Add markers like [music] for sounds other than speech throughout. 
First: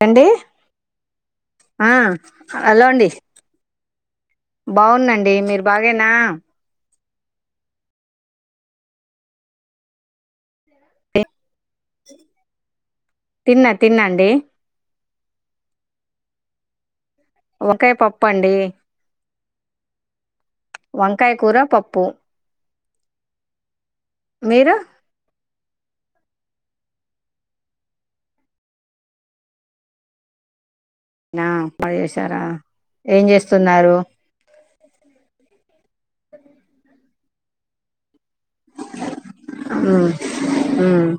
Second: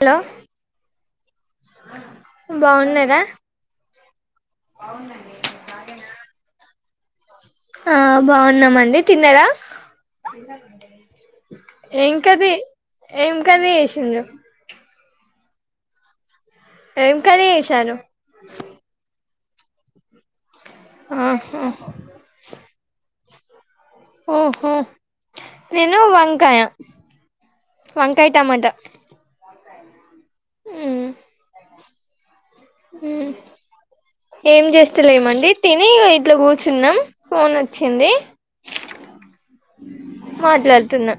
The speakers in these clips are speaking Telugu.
హలో ఆ హలో అండి బాగున్నారా బాగునండి మీరు బాగేనా ఆ బాగున్నామండి తిన్నారా ఏంకాది ఏం తిన్నా కర్రీ చేసిండ్రు తిన్నాండి ఏం కర్రీ వంకాయ చేశారు పప్పు అండి వంకాయ కూర ఆహా పప్పు ఓహో మీరు నేను వంకాయ వంకాయ టమాటా మ్మ్ బాగచేశారా మ్మ్ ఏం చేస్తా లేమండి తిని ఇగో ఇట్లా కూర్చున్నాం ఫోన్ వచ్చింది హ్మ్ మ్మ్ మాట్లాడుతున్నా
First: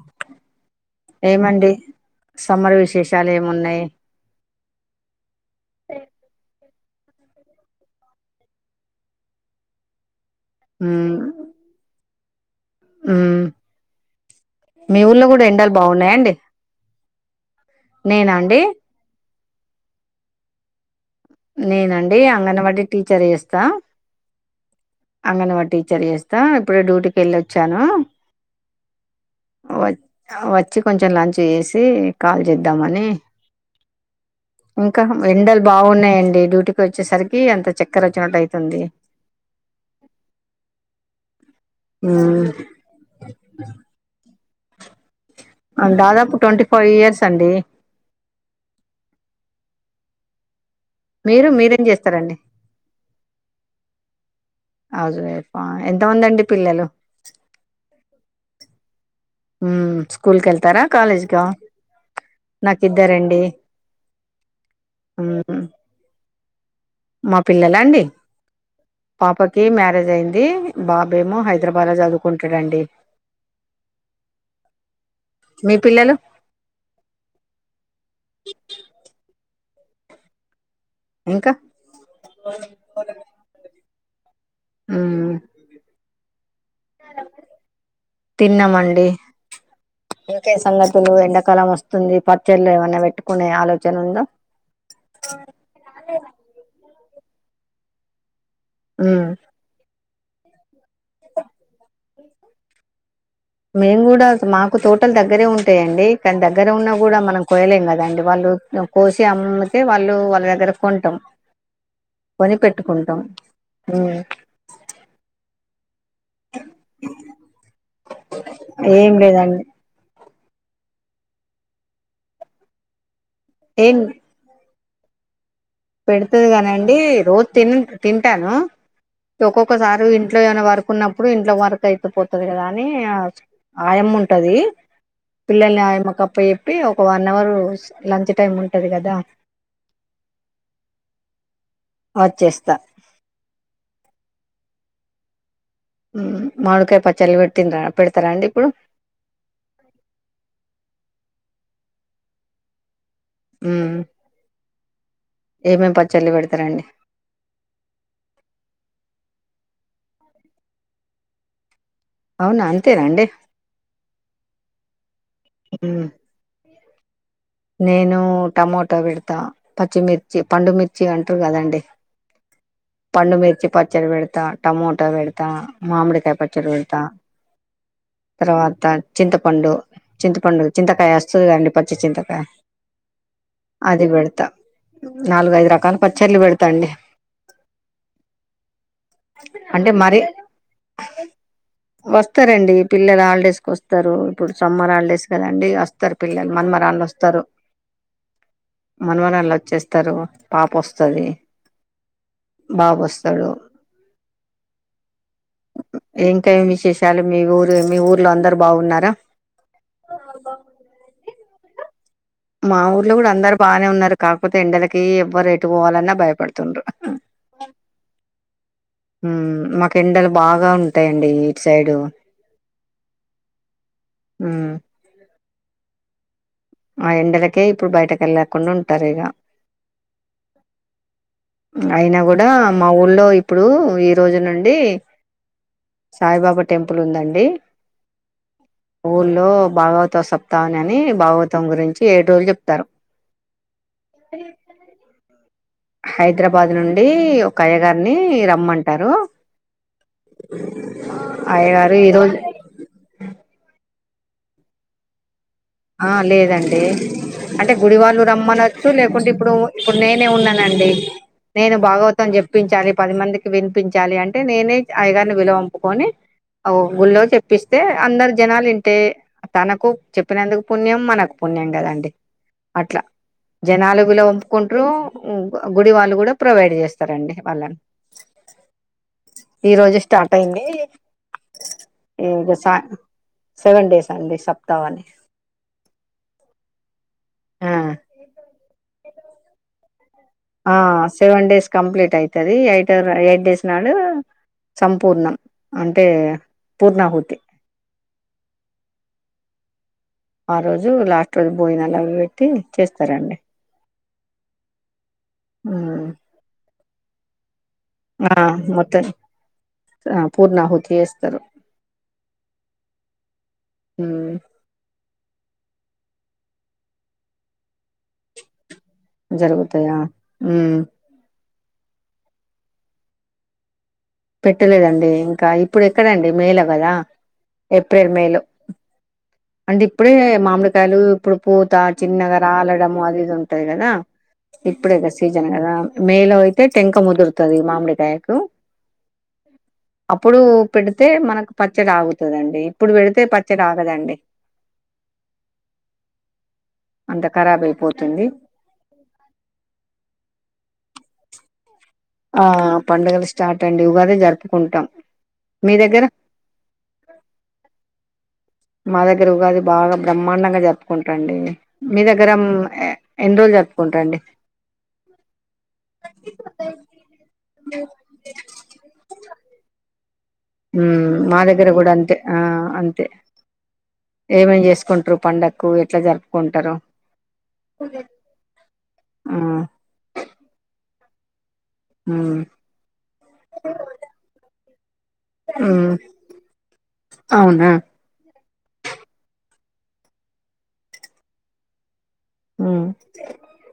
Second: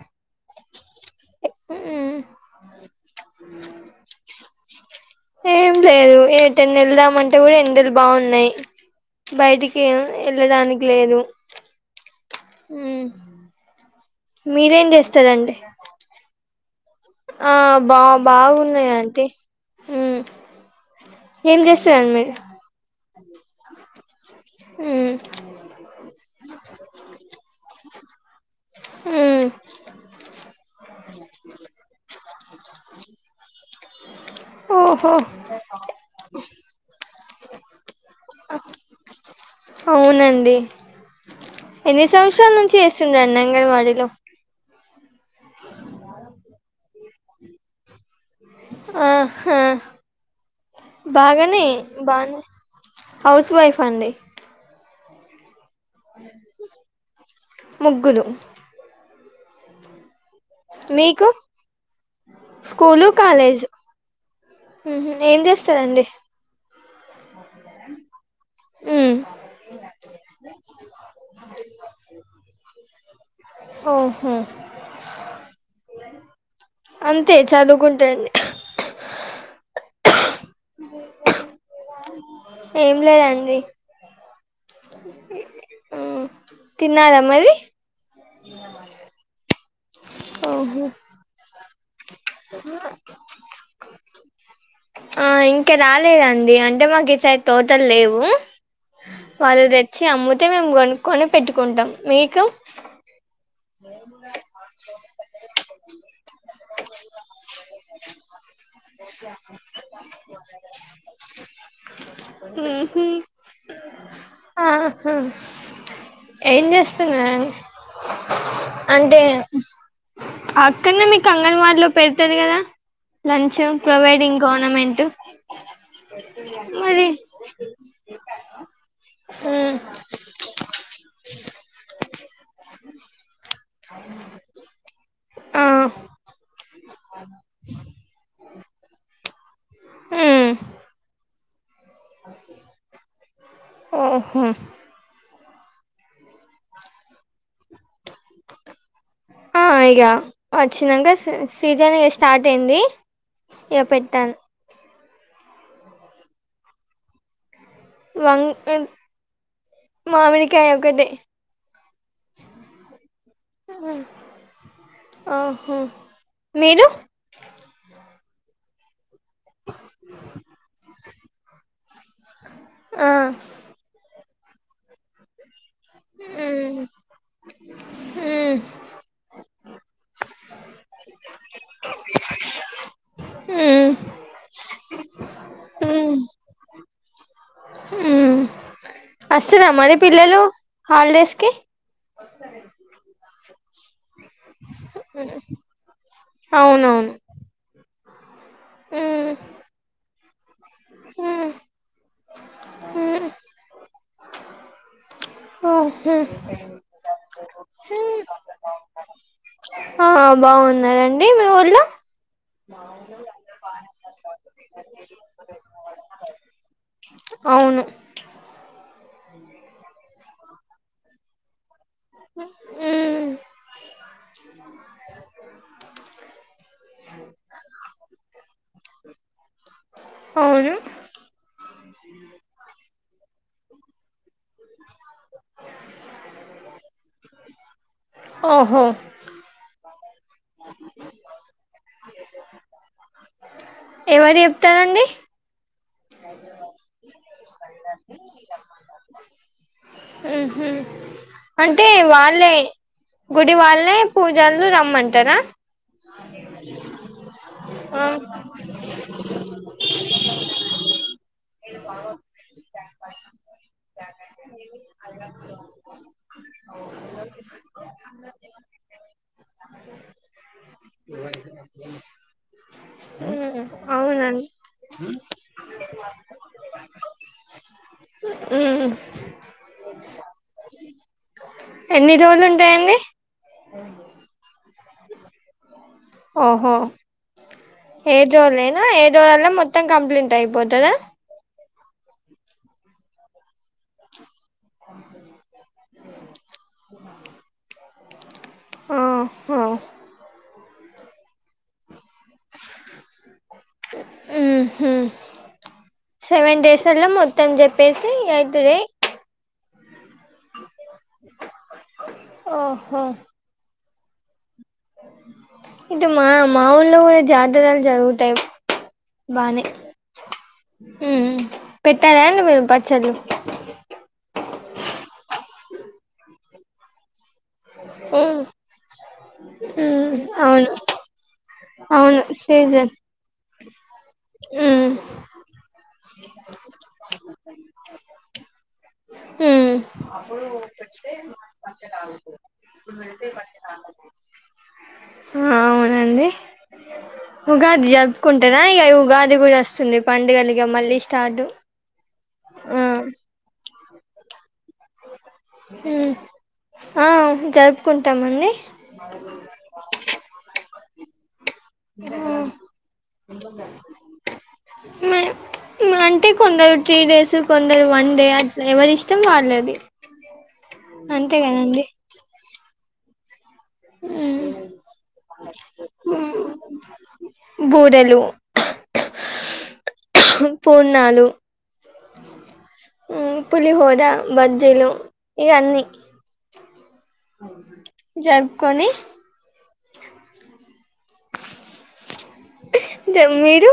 ఏమండి మ్మ్ సమ్మర్ విశేషాలు ఏమున్నాయ్ ఏం లేదు ఏటెన్న వెళ్దామంటే కూడా ఎండలు బాగున్నాయి బయటికి ఎళ్ళడానికి లేదు మ్మ్ ఉమ్మ్ మీరేం మీ ఊర్లో కూడా చేస్తారండి ఎండాలు బాగున్నాయాండి ఆ బా బాగున్నాయి యంటీ హ్మ్ ఏం చేస్తున్నారు నేనండి మీరు అంగన్వాడీ టీచర్ చేస్తా మ్మ్ అంగన్వాడీ టీచర్ చేస్తా ఇప్పుడే డ్యూటీకి వెళ్ళోచ్చాను మ్మ్ వ వచ్చి కొంచెం లంచ్ చేసి కాల్ చేద్దామని ఇంకా ఓహో ఎండలు బాగున్నాయం డి డ్యూటీకి వచ్చేసరికి అంత చక్కర వచ్చినట్టు అయితుంది అవునండి ఎన్ని మ్మ్ సంవత్సరాల నుంచి చేస్తుండ అండి అంగన్వాడీలో దాదాపు ట్వంటీ ఫైవ్ ఇయర్స్ అండి ఆహా మీరు బాగానే మీరేం చేస్తారండి బానే హౌస్ వైఫ్ అండి హౌస్ వైఫ్ ఆ ఎంతమంది అండి పిల్లలు ముగ్గురు హ్మ్మ్ క్కుల్ కి వెళ్తారా మీకు కాలేజ్గా నాకి ఇద్దరండి హ్మ్మ్ ఏం మ్మ్ చేస్తారండి మా పిల్లలా అండి మ్మ్ పాపకి మ్యారేజ్ అయింది బాబు ఏమో హైదరాబాద్ లో చదువుకుంటాడండి ఓహో మీ పిల్లలు అంతే చదువుకుంటాడి ఇంకా ఏం లేదండి హ్మ్మ్ మ్మ్ తిన్నారా మరి తిన్నామండి ఇంకేం ఓహో సంగతులు ఎండాకాలం వస్తుంది పర్చర్లు ఏమన్నా పెట్టుకునే ఆలోచన ఉందా ఆ ఇంకా రాలేదండి అంటే మాకు చ తోటల్ లేవు మ్మ్ వాళ్ళు తెచ్చి అమ్ముతే మేము కొనుక్కకుని పెట్టుకుంటాం మీకు మేము కూడా మాకు తోటలు దగ్గరే ఉంటాయంండి కానీ దగ్గరే ఉన్నా కూడా మనం కోయలేం కదండి వాళ్ళు కోసి అమ్మితే వాళ్ళు వాళ్ళ దగ్గర కొంటాం కొని పెట్టుకుంటాం. హ్మ్మ్ హ్మ్ ఆహా ఏం చేస్తున్నార్ ఆం ఏం లేదం అక్కడనే మీకు అంగన్వాడీలో పెడతంది కదా లంచ్ ప్రొవైడింగ్ గవర్నమెంట్ టు పెడతది కానిండి రోజు తి తింటాను ఉమ్ ఒక్కొక్కసారి ఇంట్లో ఏమైనా వర్కు ఉన్నప్పుడు ఇంట్లో వర్క్ అయిపోతుది కదా అని ఆయమ్మ ఉంటది ఆ పిల్లల్ని ఆయమ్మకప్ప టి ఒక వన్ అవర్ లంచ్ టైమ్ ఉంటది కదా హ్మ్మ్ వచ్చేస్తా. ఓహ్మ్ మాకాయ పచ్చాలు పెతందరా ఆ ఇగా వచ్చినాక సీజన్ స్టార్ట్ అయింది ఏపట్టాన్ ఏమేమి పచ్చళ్ళు పెడతారండి వంగ్ మామిడి కాయ ఒకట్టే అవునా అంతేనండి ఆహో హ్మ్. మీరు నేను టమోటో పేడ తా పచ్చిమిర్చి పండుమిర్చి అంటారు కదండీ ఆ పన్నుమిర్చి పచ్చరి పెడు తా టమోటో పెడుతా మామిడికాయ పచ్చడి మ్మ్ పెడతా మ్మ్ తర్వాత చింతపండు చింతపండు చింతకాయ వస్తుందిండి పచ్చి చింతకాయ్ వ్య మ్మ్ అది బెడతా నాలుగ ఐదు రకాల పచ్చర్లి పెడతాండి ఉమ్మ్ వస్తునా మరి పిల్లలు హాలిడేస్ కి వస్తారండి పిల్లల హాలిడేస్ కి వస్తారుప్పుడు సమ్మార్ హాలిడేస్ కదండి వస్తారు పిల్లలు మనమరాల అవునవును వస్తారు మ్మ్ మనుమరాలు వచ్చేస్తారు పాపొస్తది మ్మ్ మ్మ్ బాబొస్తడు ఆ హే ఇంకా ఏం విశేషాలు మీ ఊరు మీ హీ ఊర్లో అందరు బాగున్నారా ఆ బావున్నారండి మీ ఊళ్ళో మా ఊర్లో కూడా అందరు బాగానే ఉన్నారు కాకపోతే ఎండలకి ఎవ్వరు ఎటు పోవాలన్నా భయపడుతుండ్రు అవును ఉమ్ మాకు ఎండలు బాగా ఉంటాయండి ఇటు సైడు మ్మ్ ఉమ్ ఆ ఎండలకే ఇప్పుడు బయటకి వెళ్లేకుండా ఉంటారు ఇగ అవును అయినా కూడా మా ఊళ్ళో ఇప్పుడు ఈ రోజు నుండి సాయిబాబా టెంపుల్ ఉందండి ఓహో ఊర్లో భాగవతసప్తాని అని భాగవ తం గురించి ఏడు రోజులు చెప్తారు ఎవరు చెప్తారు అండి హైదరాబాద్ నుండి ఒక అయ్య గారిని రమ్మంటారు మ్మ్ హ్ అంటే అయ్యగారు ఈరోజు వాళ్ళే గుడి వాళ్ళే పూజారులు రమ్మంటారా ఆ లేదండి అంటే ఆ గుడివాళ్ళు రమ్మనొచ్చు లేకుంటే ఇప్పుడు ఇప్పుడు నేనే ఉన్నానండి నేను భాగవతం చెప్పించాలి పది మందికి వినిపించాలి అంటే నేనే అయ్యగారిని విలువంపుకొని ఆ గుళ్ళో చెప్పిస్తే అందరు జనాలు వింటే తనకు చె ప్పినందుకు పుణ్యం మనకు పుణ్యం కదండి అట్లా మ్మ్ జనాలుగులో అవునండి వంపుకుంట్రూ ఉమ్ గుడివాళ్ళు కూడా ప్రొవైడ్ చేస్తారండి వాళ్ళన్ మ్మ్ ఈ రోజే స్టార్ట్ అయింది ఎన్ని ఇక రోజులుంటాయండి సెవెన్ డేస్ అండి సప్తావాని ఓహో అని ఏడు రోజలేనా ఏడు రోజులల్లో మొత్తం కంప్లీంట్ ఆ సెవెన్ డేస్ కంప్లీట్ ఐతది ఎయిటర్ ఎయిట్ డేస్ నాడు సంపూర్ణం అంటే పూర్ణాహుతి ఆ హా ఆ రోజు లాస్ట్ రోజు భోజనావి పెట్టి ఇచేస్తారండి ఊహూ ఊ తల్లో మొత్తం చెప్పేసి అయిత్ డే మొత్తం ఆ పూర్ణాహతి ఏస్తారు ఓహో ఉమ్ ఇటు మా మా ఊళ్లో కూడా జాతరలు జరుగుతాయి బానే జరుగుతాయా ఉమ్ ఊ పెట్టారా అండి మీరు పచ్చళ్ళు పెట్టలేదండి ఇంకా ఇప్పుడు ఎక్కడండి మే లో కదా ఏప్రెల్ మే లో ఉమ్ అంటే ఇప్పుడే ఉమ్ అవును మామిడికాయలు ఇప్పుడు పూత అవును చిన్నగా సీజన్ రాలడము అది ఇది ఉంటది కదా ఉమ్ ఇప్పుడే గా సీజన్ కదా మే లో అయితే టెంక ముదురుతాది మామిడికాయకు ఉమ్ అప్పుడు పెడితే మనకు పచ్చడి ఆగుతాదండి ఇప్పుడు పెడితే పచ్చడి ఆగదండి ఆవునండి అంత ఖరాబ్ ఉగాది అయిపోతుంది జరుపుకుంటరా ఇగ ఉగాది కూడా వస్తుంది పండుగలుగ మళ్ళీ కార్డు ఆ పండుగలు స్టార్ట్ అండి ఉగాదే జరుపు ఉమ్ ఆ జరుపుకుంటామండి మా దగ్గర ఉగాది బాగా బ్రహ్మాండంగా జరుపుకుంటాండి మీ దగ్గర ఏ ఎన్ని రోజులు జరుపుకుంటాండి అంటే కొందరు త్రీ డేస్ కొందరు వన్ డే అట్లా ఎవరి ఇష్టం వాళ్ళది ఉ అంతే మా దగ్గర కదండి కూడా అంతే ఆ అంతే ఏమేం చేసుకుంటారు పండకు ఎట్లా జరుపుకుంటారు బూరేలు ఆ పూర్ణాలు హ్మ్. పులిహోర బజ్జీలు ఇగ అన్ని హ్మ్. అవునా జరుపుకొని హ్మ్. మీరు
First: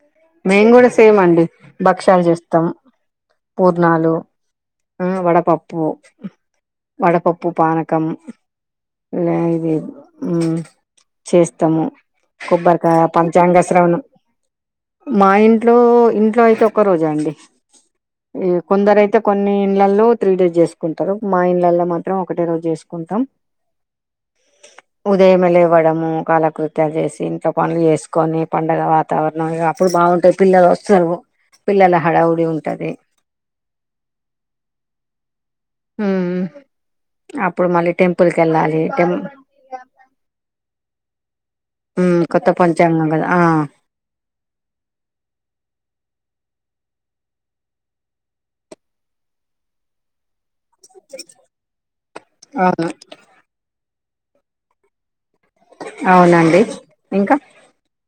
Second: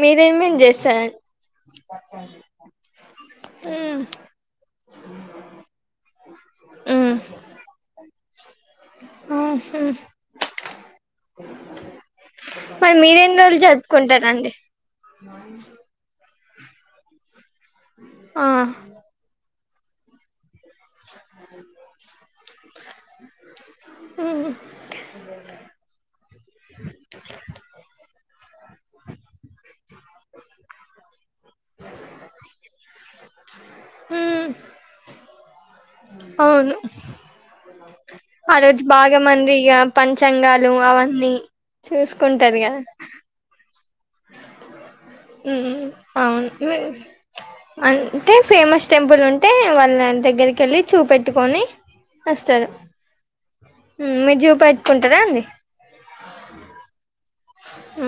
మీరేమేమి మేము కూడా సేమ్ చేస్తారండి అండి భక్ష్యాలు చేస్తాం పూర్ణాలు ఆ వడపప్పు వడపప్పు పానకం లా ఇది ఉ చేస్తాము మరి కొబ్బరికాయ మీరేన్ని పంచాంగ రోజులు శ్రవనం జరుపుకుంటారండి మా ఇంట్లో ఇంట్లో అయితే ఒక రోజే అండి ఈ కొందరు అయితే కొన్ని ఇండ్లల్లో త్రీ డేస్ చేస్ కుంటారు మా ఇంలలో మాత్రం ఒకటే రోజు చేసుకుంటాం ఉదయంమే లేవడము కాలకృ త్యలు చేసి ఇంట్లో పనులు చేసుకొని పండగ వాతావరణం ఇగ అప్పుడు బాగుంటాయి పిల్లలు వస్తారు పిల్లల హడావుడి ఉంటది ఉమ్ అవును అప్పుడు మల్లి ఆ రోజు బాగా మంది ఇగ పంచాంగాలు అవన్నీ మ్ కొత్త చూసుకుంటారు గద పంచాంగం కదా ఆ మ్మ్ అవును అంటే ఫేమస్ టెంపుల్ ఉంటే వాళ్ళన దగ్గరి కెళ్ళి చూపెట్టుకొని వస్తారు అవును మీరు చూపెట్టుకుంటారా అండి అవునండి ఇంకా హు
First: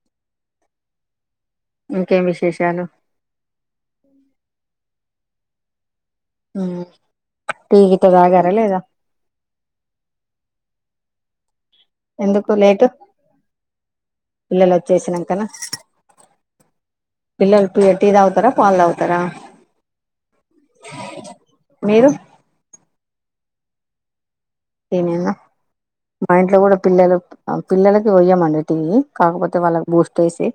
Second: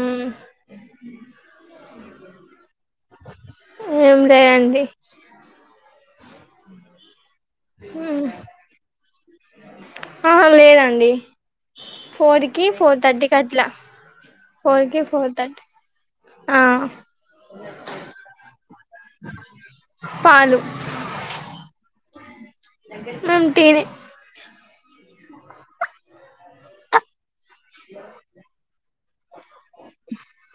ఇంకేం విశేషాలు ఏం లేదండి టి గిట తాగరా లేద ఆహా లేదండి ఫోర్ కి ఫోర్ తర్టీ కట్లా పిల్లలు వచ్చేసినంకనా ఆ పిల్లలు టీ తాగుతారా పాలు తాగుతారా పాలు మీరు మెం టివి ఏనేనా మా ఇంట్లో కూడా పిల్లలు పిల్లలకి పోయ్యమండి టీ కాకపోతే వాళ్ళకు బూస్ట్ ఏసి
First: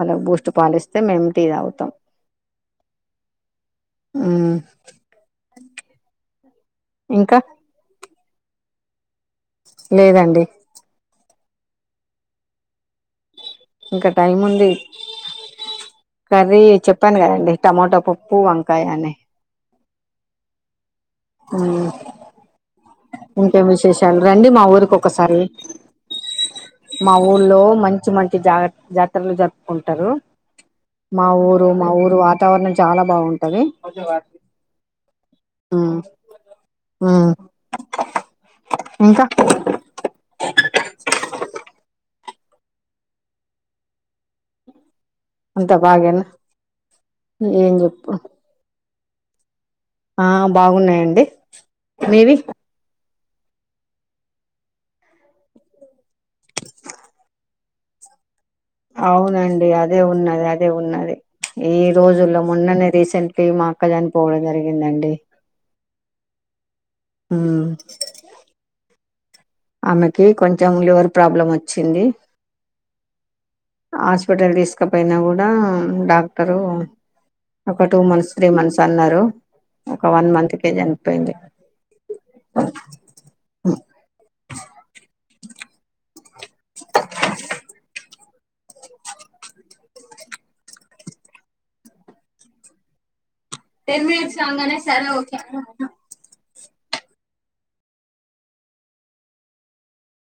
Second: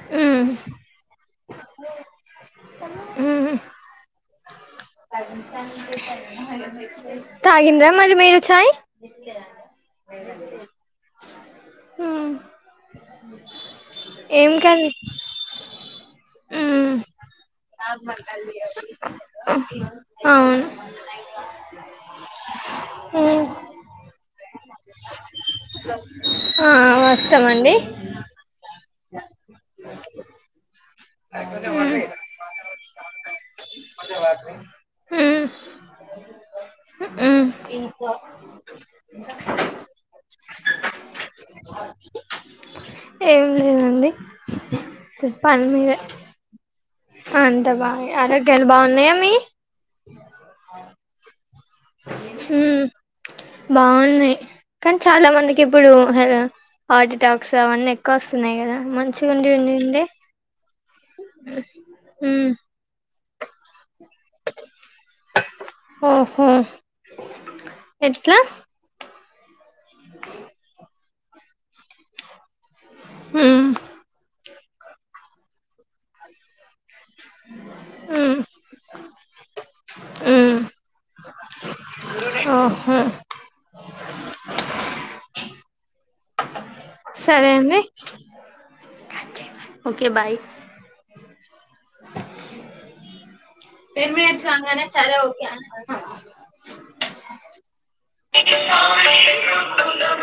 వాళ్ళకు ఉమ్ బూస్ట్ పాలిస్తే మేము టీ తాగుతాం ఉహు ఇంకా తాగిండ్రా మరి మీరు ఛాయ్ లేదండి హ ఇంకా టైం ఉంది కర్రీ ఉమ్ చెప్పాను కదండి టమాటా పప్పు వంకాయ అని అవును ఉమ్ ఇంకేం విశేషాలు రండి ఇంకొకసారి ఆ మా ఊర్లో వస్తామండి మంచి మంచి జాగ్రత్త జాతరలు జరుపుకుంటారు మా ఊరు మా ఊరు వాతావరణం చాలా బాగుంటది ఉమ్ ఆ ఆ ఇకా [unintelligible] ఏం లేదండి చెప్పని అంత మీదే బాగేనా అంతే ఏం బాగా చెప్పు అలాగలు బాగున్నాయి ఆ బాగున్నాయంండి మీవి ఉమ్ బాగున్నాయి కానీ చాలా మందికి ఇప్పుడు హార్ట్ అటాక్స్ అవన్నీ ఎక్కువ వస్తు వస్తున్నాయి కదా మంచిగా ఉండి ఉండడి అ ఉన్నది ఈ రోజుల్లో మొన్ననే రీసెంట్ క మా అక్క జని పోడం జరిగిందండి ఓహో అ ఎట్లా ఆమెకి కొంచెం లివర్ ప్రాబ్లం వచ్చింది ఉమా హాస్పిటల్ తీసుకపోయినా కూడా డాక్టరు ఒక టూ మంత్స్ ఉమ్ త్రీ మంత్స్ అన్నారు ఒక వన్ మంత్ కేజ అ చనిప్పయింది ఆఓహా సరే అండి ఓకే బాయ్ రెన్ మట్స్ వాంగనే సరే ఓకే [unintelligible]